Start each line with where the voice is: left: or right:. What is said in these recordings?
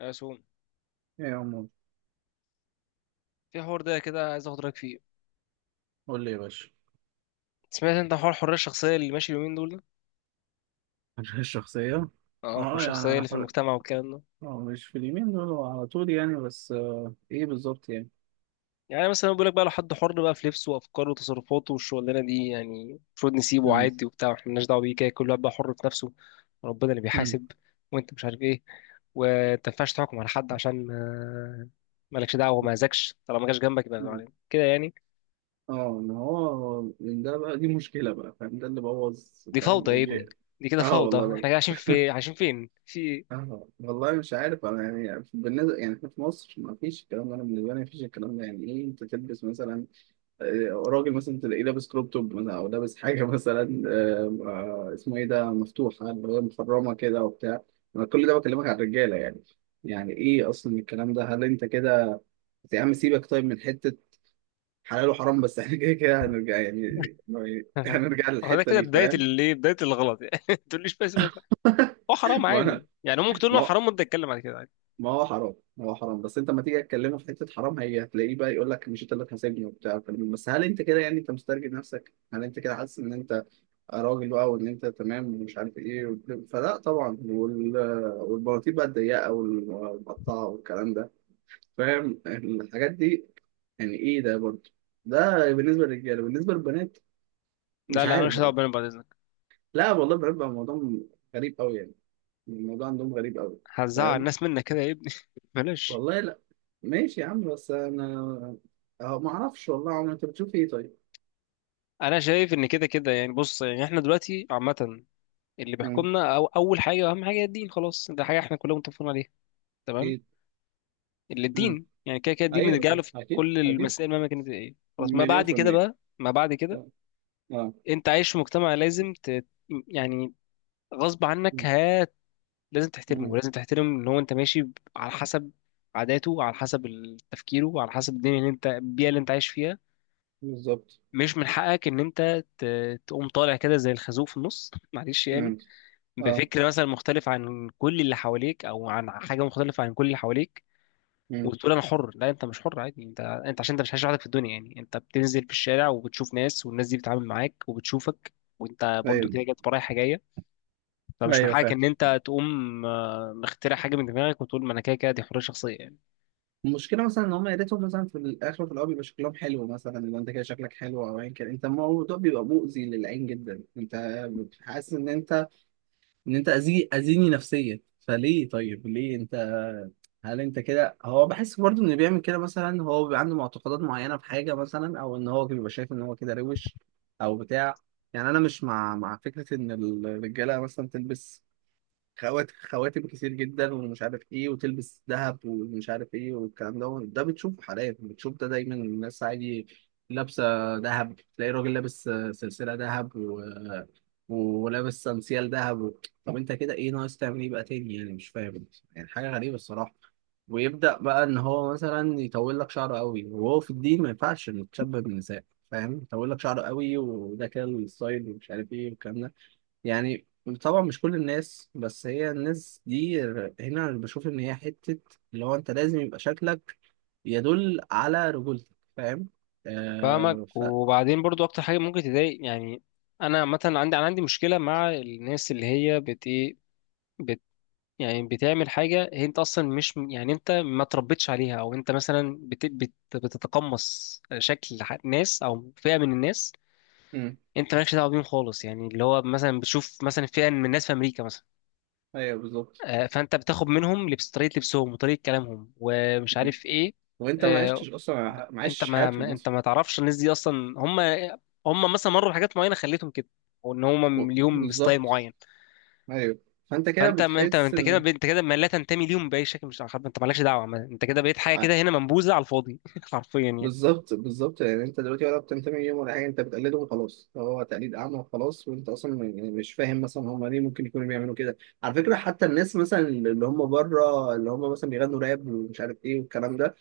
left: يا سوم،
right: ايه يا عمو.
left: في حوار ده كده عايز اخد رايك فيه.
right: قول لي يا باشا.
left: سمعت انت حوار الحريه الشخصيه اللي ماشي اليومين دول ده؟
right: الشخصية.
left: اه الحريه
right: اه
left: الشخصيه
right: يعني
left: اللي في المجتمع والكلام ده.
right: اه، مش في اليمين دول، هو على طول يعني، بس ايه بالظبط يعني.
left: يعني مثلا بيقول لك بقى لو حد حر بقى في لبسه وافكاره وتصرفاته والشغلانه دي، يعني المفروض نسيبه
right: مم.
left: عادي وبتاع واحنا مالناش دعوه بيه، كده كل واحد بقى حر في نفسه. ربنا اللي
right: مم.
left: بيحاسب. وانت مش عارف ايه، وانت ما ينفعش تحكم على حد عشان مالكش دعوه وما اذاكش طالما ما جاش جنبك، يبقى
right: مم.
left: يعني كده يعني.
right: اه، ما هو من ده بقى دي مشكلة بقى، فاهم، ده اللي بوظ.
left: دي
right: فاهم
left: فوضى يا
right: جاء.
left: ابني. دي كده
right: اه
left: فوضى،
right: والله
left: احنا
right: لا.
left: كده عايشين في عايشين فين في
right: اه والله مش عارف انا، يعني بالنسبة يعني إحنا في مصر ما فيش الكلام ده، انا بالنسبة لي ما فيش الكلام ده، يعني ايه انت تلبس مثلا راجل مثلا تلاقيه لابس كروب توب مثلا، او لابس حاجه مثلا، اسمه ايه ده، مفتوحه اللي هي مخرمه كده وبتاع. انا كل ده بكلمك على الرجاله يعني. يعني ايه اصلا الكلام ده، هل انت كده؟ يا عم سيبك، طيب من حته حلال وحرام، بس احنا كده كده هنرجع يعني، هنرجع
left: وده
right: للحته
left: كده
right: دي،
left: بداية
right: فاهم.
left: الايه، بداية الغلط يعني ما تقوليش بس، هو حرام
right: ما انا،
left: عادي، يعني ممكن تقول
right: ما
left: له
right: هو،
left: حرام وانت تتكلم بعد كده عادي.
right: ما هو حرام، ما هو حرام، بس انت ما تيجي تكلمه في حته حرام هي هتلاقيه بقى يقول لك مش انت اللي هتحاسبني وبتاع، بس هل انت كده يعني؟ انت مسترجل نفسك، هل انت كده حاسس ان انت راجل بقى، وان انت تمام ومش عارف ايه وبتاع؟ فلا طبعا. وال... والبناطيل بقى الضيقه والمقطعه والكلام ده، فاهم الحاجات دي، يعني ايه ده برضه؟ ده بالنسبه للرجاله. بالنسبه للبنات مش
left: لا لا،
right: عارف
left: ماليش دعوة
right: بقى،
left: بينا بعد اذنك.
right: لا والله البنات بقى الموضوع غريب قوي يعني، الموضوع عندهم غريب قوي.
left: هتزعل
right: فاهم.
left: الناس منك كده يا ابني بلاش.
right: والله لا. ماشي يا عم، بس انا أه ما اعرفش والله يا عم، انت بتشوف ايه طيب؟
left: انا شايف ان كده كده، يعني بص يعني احنا دلوقتي عامة، اللي
right: مم.
left: بيحكمنا أو اول حاجة واهم حاجة هي الدين، خلاص ده حاجة احنا كلنا متفقين عليها. تمام.
right: اكيد.
left: اللي
right: مم.
left: الدين يعني كده كده، الدين
right: ايوه،
left: بنرجع
right: طب
left: له في
right: اكيد
left: كل
right: اكيد
left: المسائل مهما كانت ايه، خلاص. ما
right: مليون
left: بعد
right: في
left: كده
right: المية.
left: بقى ما بعد كده
right: اه. آه.
left: انت عايش في مجتمع لازم يعني غصب عنك لازم تحترمه،
right: مم.
left: ولازم تحترم ان هو انت ماشي على حسب عاداته، على حسب تفكيره، على حسب الدنيا اللي انت البيئه اللي انت عايش فيها.
right: بالظبط.
left: مش من حقك ان انت تقوم طالع كده زي الخازوق في النص معلش يعني،
right: مم. اه.
left: بفكر مثلا مختلف عن كل اللي حواليك، او عن حاجه مختلفه عن كل اللي حواليك،
right: مم.
left: وتقول انا حر. لا انت مش حر عادي، انت انت عشان انت مش عايش لوحدك في الدنيا. يعني انت بتنزل في الشارع وبتشوف ناس، والناس دي بتتعامل معاك وبتشوفك، وانت برضو
right: ايوه
left: كده جت رايحه جايه. فمش من
right: ايوه.
left: حقك
right: فاهم.
left: ان انت تقوم مخترع حاجه من دماغك وتقول ما انا كده كده دي حريه شخصيه يعني.
right: المشكله مثلا ان هم، يا ريتهم مثلا في الاخر وفي الاول بيبقى شكلهم حلو، مثلا لو انت كده شكلك حلو او ايا كان، انت الموضوع بيبقى مؤذي للعين جدا، انت حاسس ان انت، ان انت اذي، اذيني نفسيا فليه؟ طيب ليه انت، هل انت كده؟ هو بحس برضه ان اللي بيعمل كده مثلا هو بيبقى عنده معتقدات معينه في حاجه مثلا، او ان هو بيبقى شايف ان هو كده روش او بتاع، يعني. انا مش مع فكره ان الرجاله مثلا تلبس خواتم كتير جدا ومش عارف ايه، وتلبس ذهب ومش عارف ايه والكلام ده، ده بتشوفه حاليا، بتشوف ده دايما الناس عادي لابسه ذهب. تلاقي راجل لابس سلسله ذهب و... ولابس سانسيال ذهب و... طب انت كده ايه ناقص تعمل ايه بقى تاني يعني؟ مش فاهم، يعني حاجه غريبه الصراحه. ويبدا بقى ان هو مثلا يطول لك شعره قوي، وهو في الدين ما ينفعش انك تشبه بالنساء، فاهم. يطول لك شعره قوي وده كده الستايل ومش عارف ايه والكلام ده، يعني. طبعا مش كل الناس، بس هي الناس دي هنا أنا بشوف ان هي حتة اللي هو انت لازم يبقى شكلك يدل على رجولتك، فاهم.
left: فاهمك.
right: آه ف
left: وبعدين برضو اكتر حاجه ممكن تضايق يعني، انا مثلا عندي، انا عندي مشكله مع الناس اللي هي بت ايه، بت يعني بتعمل حاجه هي انت اصلا مش يعني انت ما تربيتش عليها، او انت مثلا بت بتتقمص شكل ناس او فئه من الناس.
right: مم.
left: انت مالكش دعوه بيهم خالص. يعني اللي هو مثلا بتشوف مثلا فئه من الناس في امريكا مثلا،
right: ايوه بالظبط.
left: فانت بتاخد منهم لبس، طريقه لبسهم وطريقه كلامهم ومش
right: مم.
left: عارف ايه.
right: وانت ما
left: آه،
right: عشتش اصلا، ما
left: انت
right: عشتش حياتهم
left: انت
right: اصلا.
left: ما تعرفش الناس دي اصلا. هم هم مثلا مروا بحاجات معينه خلتهم كده، او ان
right: و-
left: هم ليهم ستايل
right: بالظبط.
left: معين.
right: ايوه. فانت كده
left: فانت ما انت
right: بتحس
left: انت كده،
right: ان
left: انت كده ما لا تنتمي ليهم باي شكل، مش عارف، انت مالكش دعوه انت كده بقيت حاجه كده هنا منبوذه على الفاضي حرفيا يعني.
right: بالظبط بالظبط، يعني انت دلوقتي ولا بتنتمي ليهم ولا حاجه، انت بتقلده وخلاص، هو تقليد اعمى وخلاص، وانت اصلا يعني مش فاهم مثلا هم ليه ممكن يكونوا بيعملوا كده. على فكره، حتى الناس مثلا اللي هم بره اللي هم مثلا بيغنوا راب ومش عارف ايه والكلام ده،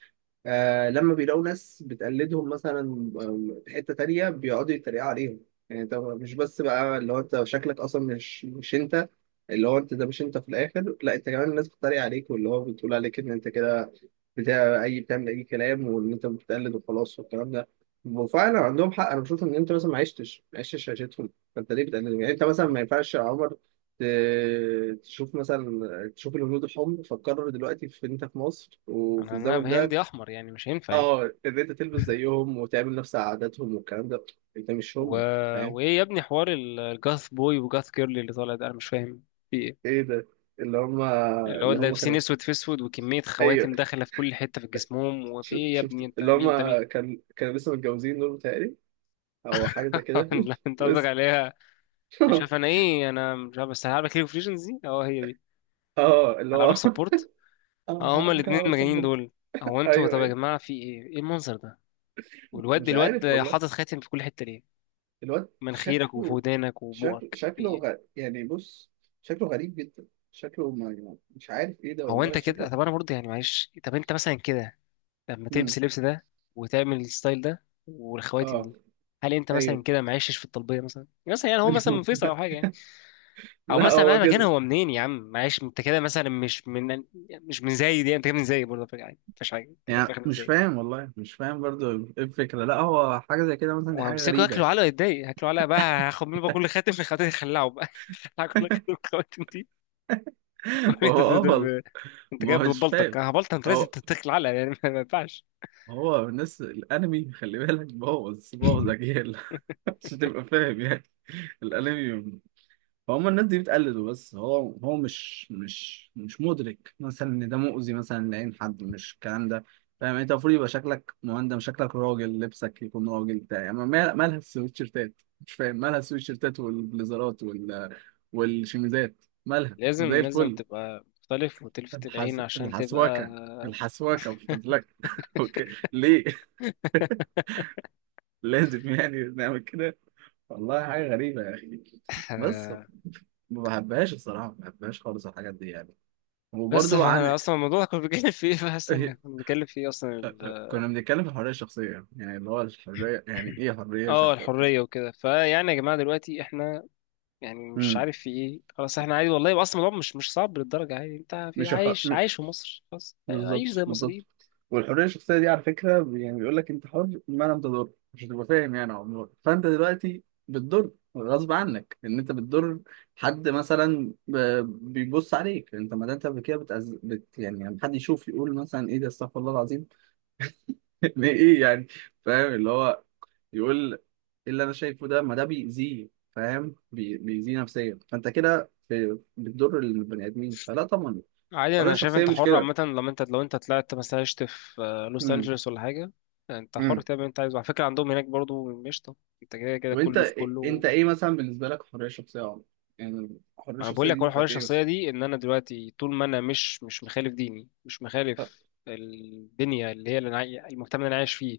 right: آه لما بيلاقوا ناس بتقلدهم مثلا، في حتة تانية بيقعدوا يتريقوا عليهم، يعني انت مش بس بقى اللي هو انت شكلك اصلا مش انت، اللي هو انت ده مش انت في الاخر، لا انت كمان الناس بتتريق عليك، واللي هو بتقول عليك ان انت كده بتاع اي، بتعمل اي كلام وان انت بتقلد وخلاص والكلام ده. وفعلا عندهم حق، انا بشوف ان انت مثلا ما عشتش، ما عشتش عيشتهم، فانت ليه بتقلدهم يعني؟ انت مثلا ما ينفعش يا عمر تشوف مثلا، تشوف الهنود الحمر فتقرر دلوقتي في انت في مصر وفي
left: انا
right: الزمن
left: انا
right: ده
left: هندي احمر يعني مش هينفع يعني
right: اه ان انت تلبس زيهم وتعمل نفس عاداتهم والكلام ده. انت مش
left: و...
right: هم، فاهم.
left: وايه يا ابني حوار الجاث بوي وجاث كيرلي اللي طالع ده؟ انا مش فاهم.
right: ايه ده، اللي هم،
left: اللي هو
right: اللي هم
left: لابسين
right: كانوا،
left: اسود في اسود، وكميه
right: ايوه،
left: خواتم داخله في كل حته في جسمهم، وفي إيه يا ابني؟
right: شفت
left: انت
right: اللي هم،
left: مين؟ انت مين؟
right: كان كانوا لسه متجوزين دول بتهيألي، او حاجه زي كده.
left: لا انت قصدك
right: بس.
left: عليها، انا شايف انا ايه، انا مش عارف، بس هلعبك ليج اوف ليجندز دي؟ اه هي دي.
right: اه اللي هو.
left: هلعبك سبورت؟ اه
right: اه
left: هما
right: ممكن
left: الاثنين
right: اعمل
left: المجانين
right: سبورت.
left: دول. هو انتوا
right: ايوه
left: طب يا
right: ايوه
left: جماعه في ايه؟ ايه المنظر ده؟ والواد،
right: مش عارف
left: الواد
right: والله.
left: حاطط خاتم في كل حته ليه؟
right: الواد
left: مناخيرك
right: شكله
left: وفودانك
right: شكله
left: وبقك في
right: شكله
left: ايه؟
right: غ... يعني بص، شكله غريب جدا، شكله، ما مش عارف ايه ده
left: هو
right: والله
left: انت
right: شكله.
left: كده طب انا برضه يعني معلش، طب انت مثلا كده لما تلبس
right: امم.
left: اللبس ده وتعمل الستايل ده والخواتم
right: اه.
left: دي، هل انت
right: ايوه.
left: مثلا كده معيشش في الطلبيه مثلا؟ مثلا يعني هو مثلا من فيصل او حاجه يعني، او
right: لا
left: مثلا
right: هو
left: مهما كان
right: كده،
left: هو منين يا عم؟ معيش انت كده مثلا مش من، مش من زايد يعني. انت كده من زايد برضه فكرة عادي، مفيش حاجه، انت كده في
right: يعني
left: الآخر من
right: مش
left: زايد.
right: فاهم والله، مش فاهم برضو ايه الفكرة، لا هو حاجة زي كده مثلا، دي حاجة
left: وهمسكه
right: غريبة
left: ياكله
right: يعني.
left: علقه، يتضايق هاكله علقه بقى. هاخد منه بقى كل خاتم من الخواتم دي، هخلعه بقى هاكل كل خاتم من الخواتم دي.
right: هو
left: وأقول له
right: اه والله.
left: انت
right: ما
left: جايب
right: هوش
left: ببلطك،
right: فاهم
left: هبلطك، انت لازم
right: هو،
left: تتاكل علقه يعني ما ينفعش.
right: هو الناس الانمي، خلي بالك بوظ بوظ اجيال، عشان تبقى فاهم يعني. الانمي، فهم الناس دي بتقلده، بس هو، هو مش مدرك مثلا ان ده مؤذي مثلا لعين حد، مش الكلام ده، فاهم. انت المفروض يبقى شكلك مهندم، شكلك راجل، لبسك يكون راجل بتاع يعني، مالها السويتشيرتات؟ مش فاهم، مالها السويتشيرتات والبليزرات وال والشميزات، مالها؟
left: لازم
right: ما زي
left: لازم
right: الفل.
left: تبقى مختلف وتلفت العين عشان تبقى
right: الحسوكه، الحسوكه مش فاضلك. اوكي. ليه لازم يعني نعمل كده؟ والله حاجه غريبه يا اخي. بس
left: آه،
right: ما بحبهاش الصراحه، ما بحبهاش خالص الحاجات دي يعني.
left: بس.
right: وبرضو عن
left: فاحنا اصلا الموضوع كنا بنتكلم فيه، فحاسس ان
right: إيه-
left: كنا بنتكلم فيه اصلا
right: كنا بنتكلم في الحرية الشخصية، يعني اللي هو الحرية، يعني إيه حرية
left: اه
right: شخصية؟
left: الحريه وكده. فيعني يا جماعه دلوقتي احنا يعني مش
right: امم.
left: عارف في ايه، خلاص احنا عادي والله. اصلا الموضوع مش مش صعب للدرجه، عادي انت في
right: مش الحر...
left: عايش
right: م-
left: عايش في مصر، خلاص عيش
right: بالظبط
left: زي المصريين
right: بالظبط. والحرية الشخصية دي على فكرة يعني بيقول لك أنت حر ما لم تضر، مش هتبقى فاهم يعني عمرك، فأنت دلوقتي بتضر غصب عنك، إن أنت بتضر حد مثلا بيبص عليك، أنت ما ده أنت كده يعني لما حد يشوف يقول مثلا إيه ده، استغفر الله العظيم، إيه يعني، فاهم اللي هو يقول ايه اللي انا شايفه ده، ما ده بيأذيه، فاهم، بيأذيه نفسيا، فانت كده بتضر البني ادمين، فلا طبعا.
left: عادي.
right: الحريه
left: انا شايف
right: الشخصيه
left: انت
right: مش
left: حر
right: كده.
left: عامه، لما انت لو انت طلعت مثلا عشت في لوس
right: امم.
left: انجلوس ولا حاجه، انت حر
right: امم.
left: تعمل اللي انت عايزه. على فكره عندهم هناك برضو مش طب، انت كده كده
right: طب انت
left: كله في
right: إيه، انت
left: كله.
right: ايه مثلا بالنسبه لك الحريه الشخصيه يا عمر؟ يعني الحريه
left: ما انا بقول
right: الشخصيه
left: لك
right: دي
left: هو
right: بتبقى
left: حوار
right: في ايه
left: الشخصيه
right: بس؟
left: دي، ان انا دلوقتي طول ما انا مش مش مخالف ديني، مش
right: طب.
left: مخالف الدنيا اللي هي اللي أنا المجتمع اللي انا عايش فيه،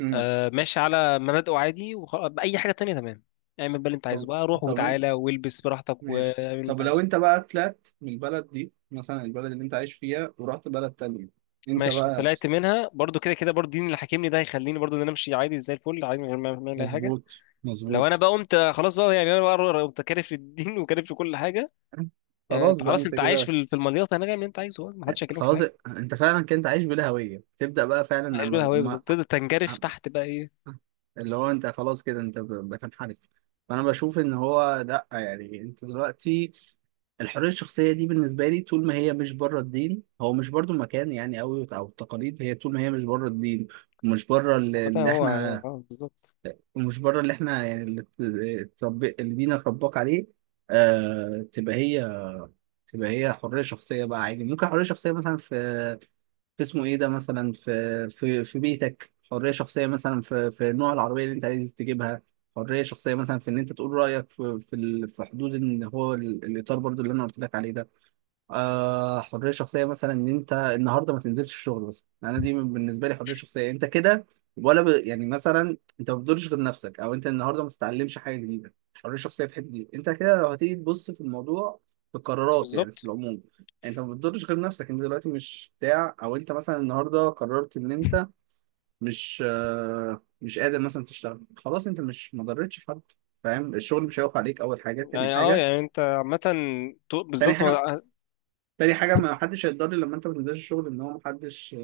right: امم.
left: آه ماشي على مبادئه عادي وخلاص، اي حاجه تانية تمام، اعمل بقى اللي انت عايزه
right: طب.
left: بقى، روح
right: طب انت
left: وتعالى والبس براحتك
right: ماشي.
left: واعمل اللي انت
right: طب لو
left: عايزه.
right: انت بقى طلعت من البلد دي مثلا، البلد اللي انت عايش فيها ورحت بلد تانية، انت
left: ماشي،
right: بقى.
left: طلعت منها برضو كده كده، برضو الدين اللي حاكمني ده هيخليني برضو ان انا امشي عادي زي الفل، عادي من غير ما ما اعمل اي حاجه.
right: مظبوط
left: لو انا
right: مظبوط.
left: بقى قمت خلاص بقى، يعني انا بقى قمت كارف للدين وكارف لكل حاجه، آه
right: خلاص
left: انت
right: بقى
left: خلاص،
right: انت
left: انت عايش في
right: كده،
left: في المليطه هناك، اعمل اللي انت عايزه، ما حدش هيكلمك في
right: خلاص.
left: حاجه.
right: انت فعلا كنت عايش بلا هويه، تبدا بقى فعلا
left: عايش
right: اما
left: بالهوية
right: اما
left: بالظبط، تقدر تنجرف تحت بقى ايه.
right: اللي هو انت خلاص كده انت بتنحرف. فانا بشوف ان هو لا، يعني انت دلوقتي الحريه الشخصيه دي بالنسبه لي طول ما هي مش بره الدين، هو مش برضو مكان يعني قوي، او التقاليد، هي طول ما هي مش بره الدين، ومش بره اللي
left: عامة
right: اللي
left: هو اه
right: احنا،
left: بالظبط.
right: ومش بره اللي احنا، يعني اللي دينك رباك عليه، آه، تبقى هي، تبقى هي حريه شخصيه بقى عادي. ممكن حريه شخصيه مثلا في اسمه ايه ده مثلا في بيتك، حريه شخصيه مثلا في نوع العربيه اللي انت عايز تجيبها، حريه شخصيه مثلا في ان انت تقول رايك في في حدود ان هو الاطار برضو اللي انا قلت لك عليه ده، آه. حريه شخصيه مثلا ان انت النهارده ما تنزلش الشغل بس، يعني انا دي بالنسبه لي حريه شخصيه، انت كده ولا يعني مثلا انت ما بتضرش غير نفسك، او انت النهارده ما تتعلمش حاجه جديده، حريه شخصيه في حته دي انت كده، لو هتيجي تبص في الموضوع في القرارات يعني في
left: بالظبط
right: العموم، انت ما بتضرش غير نفسك، انت دلوقتي مش بتاع. او انت مثلا النهارده قررت ان انت مش آه، مش قادر مثلا تشتغل خلاص، انت مش، ما ضرتش حد فاهم، الشغل مش هيقف عليك، اول حاجه. تاني
left: يعني، اه
right: حاجه،
left: يعني انت عامة
right: تاني
left: بالظبط
right: حاجه
left: هو،
right: تاني حاجة ما حدش هيتضرر لما انت ما تنزلش الشغل، ان هو ما حدش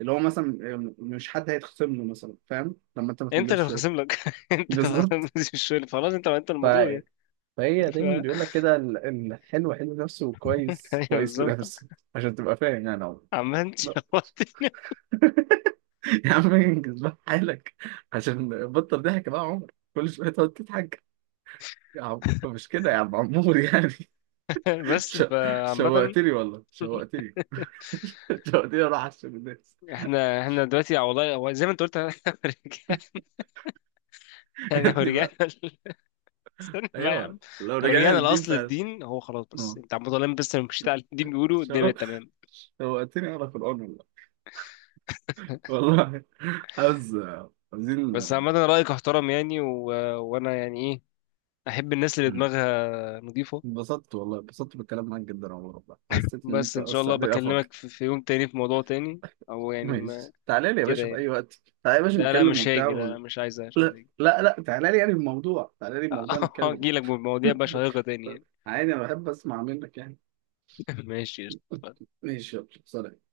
right: اللي هو مثلا مش حد هيتخصم له مثلا، فاهم، لما انت ما
left: انت
right: تنزلش
left: اللي
right: الشغل.
left: هتخصم لك انت اللي هتخصم
right: بالظبط.
left: لك، مش الشغل، خلاص انت انت
right: ف...
left: المضروب يعني.
right: فهي
left: ف...
right: دايما بيقول لك كده الحلو حلو نفسه وكويس
left: ايوه
right: كويس
left: بالظبط.
right: لنفسه، عشان تبقى فاهم يعني عمر.
left: عامة شوقتني
right: يا عم انجز بقى حالك، عشان بطل ضحك بقى يا عمر، كل شوية تقعد تضحك، يا عم مش كده يا عم عمور يعني.
left: بس
right: ش...
left: فعامة،
right: شوقتني والله شوقتني. شوقتني اروح على الشغل ده.
left: احنا احنا دلوقتي والله، هو زي ما انت قلت رجع-
right: يا
left: يعني لو
right: ابني
left: رجعنا
right: بقى.
left: ل- استنى بقى يا عم،
right: ايوه لو
left: لو
right: رجعنا
left: رجعنا
right: للدين
left: لاصل
right: فعلا.
left: الدين، هو خلاص بس
right: اه.
left: انت عم بتقول، بس لو مشيت على الدين بيقولوا الدنيا
right: شو-
left: بقت تمام.
right: شوقتني اقرا قران والله. والله عاوز،
left: بس
right: عاوزين.
left: عامة رأيك احترم يعني، وأنا يعني إيه، أحب الناس اللي
right: مم.
left: دماغها نظيفة.
right: انبسطت والله انبسطت بالكلام معاك جدا يا عمر، والله حسيت ان
left: بس
right: انت
left: إن شاء الله
right: وسعت لي افاك.
left: بكلمك في, في يوم تاني في موضوع تاني، أو يعني ما
right: ماشي تعالى لي يا
left: كده
right: باشا في
left: يعني.
right: اي وقت، تعالى يا باشا
left: لا لا
right: نتكلم
left: مش
right: وبتاع
left: هاجي، لا لا
right: و...
left: مش عايز مش
right: لا
left: عايز أجي
right: لا، لا تعالى لي يعني الموضوع، تعالى لي الموضوع نتكلم.
left: هجيلك بمواضيع بقى شيقة تاني يعني
right: عادي انا بحب اسمع منك يعني.
left: ماشي قشطة.
right: ماشي يلا سلام.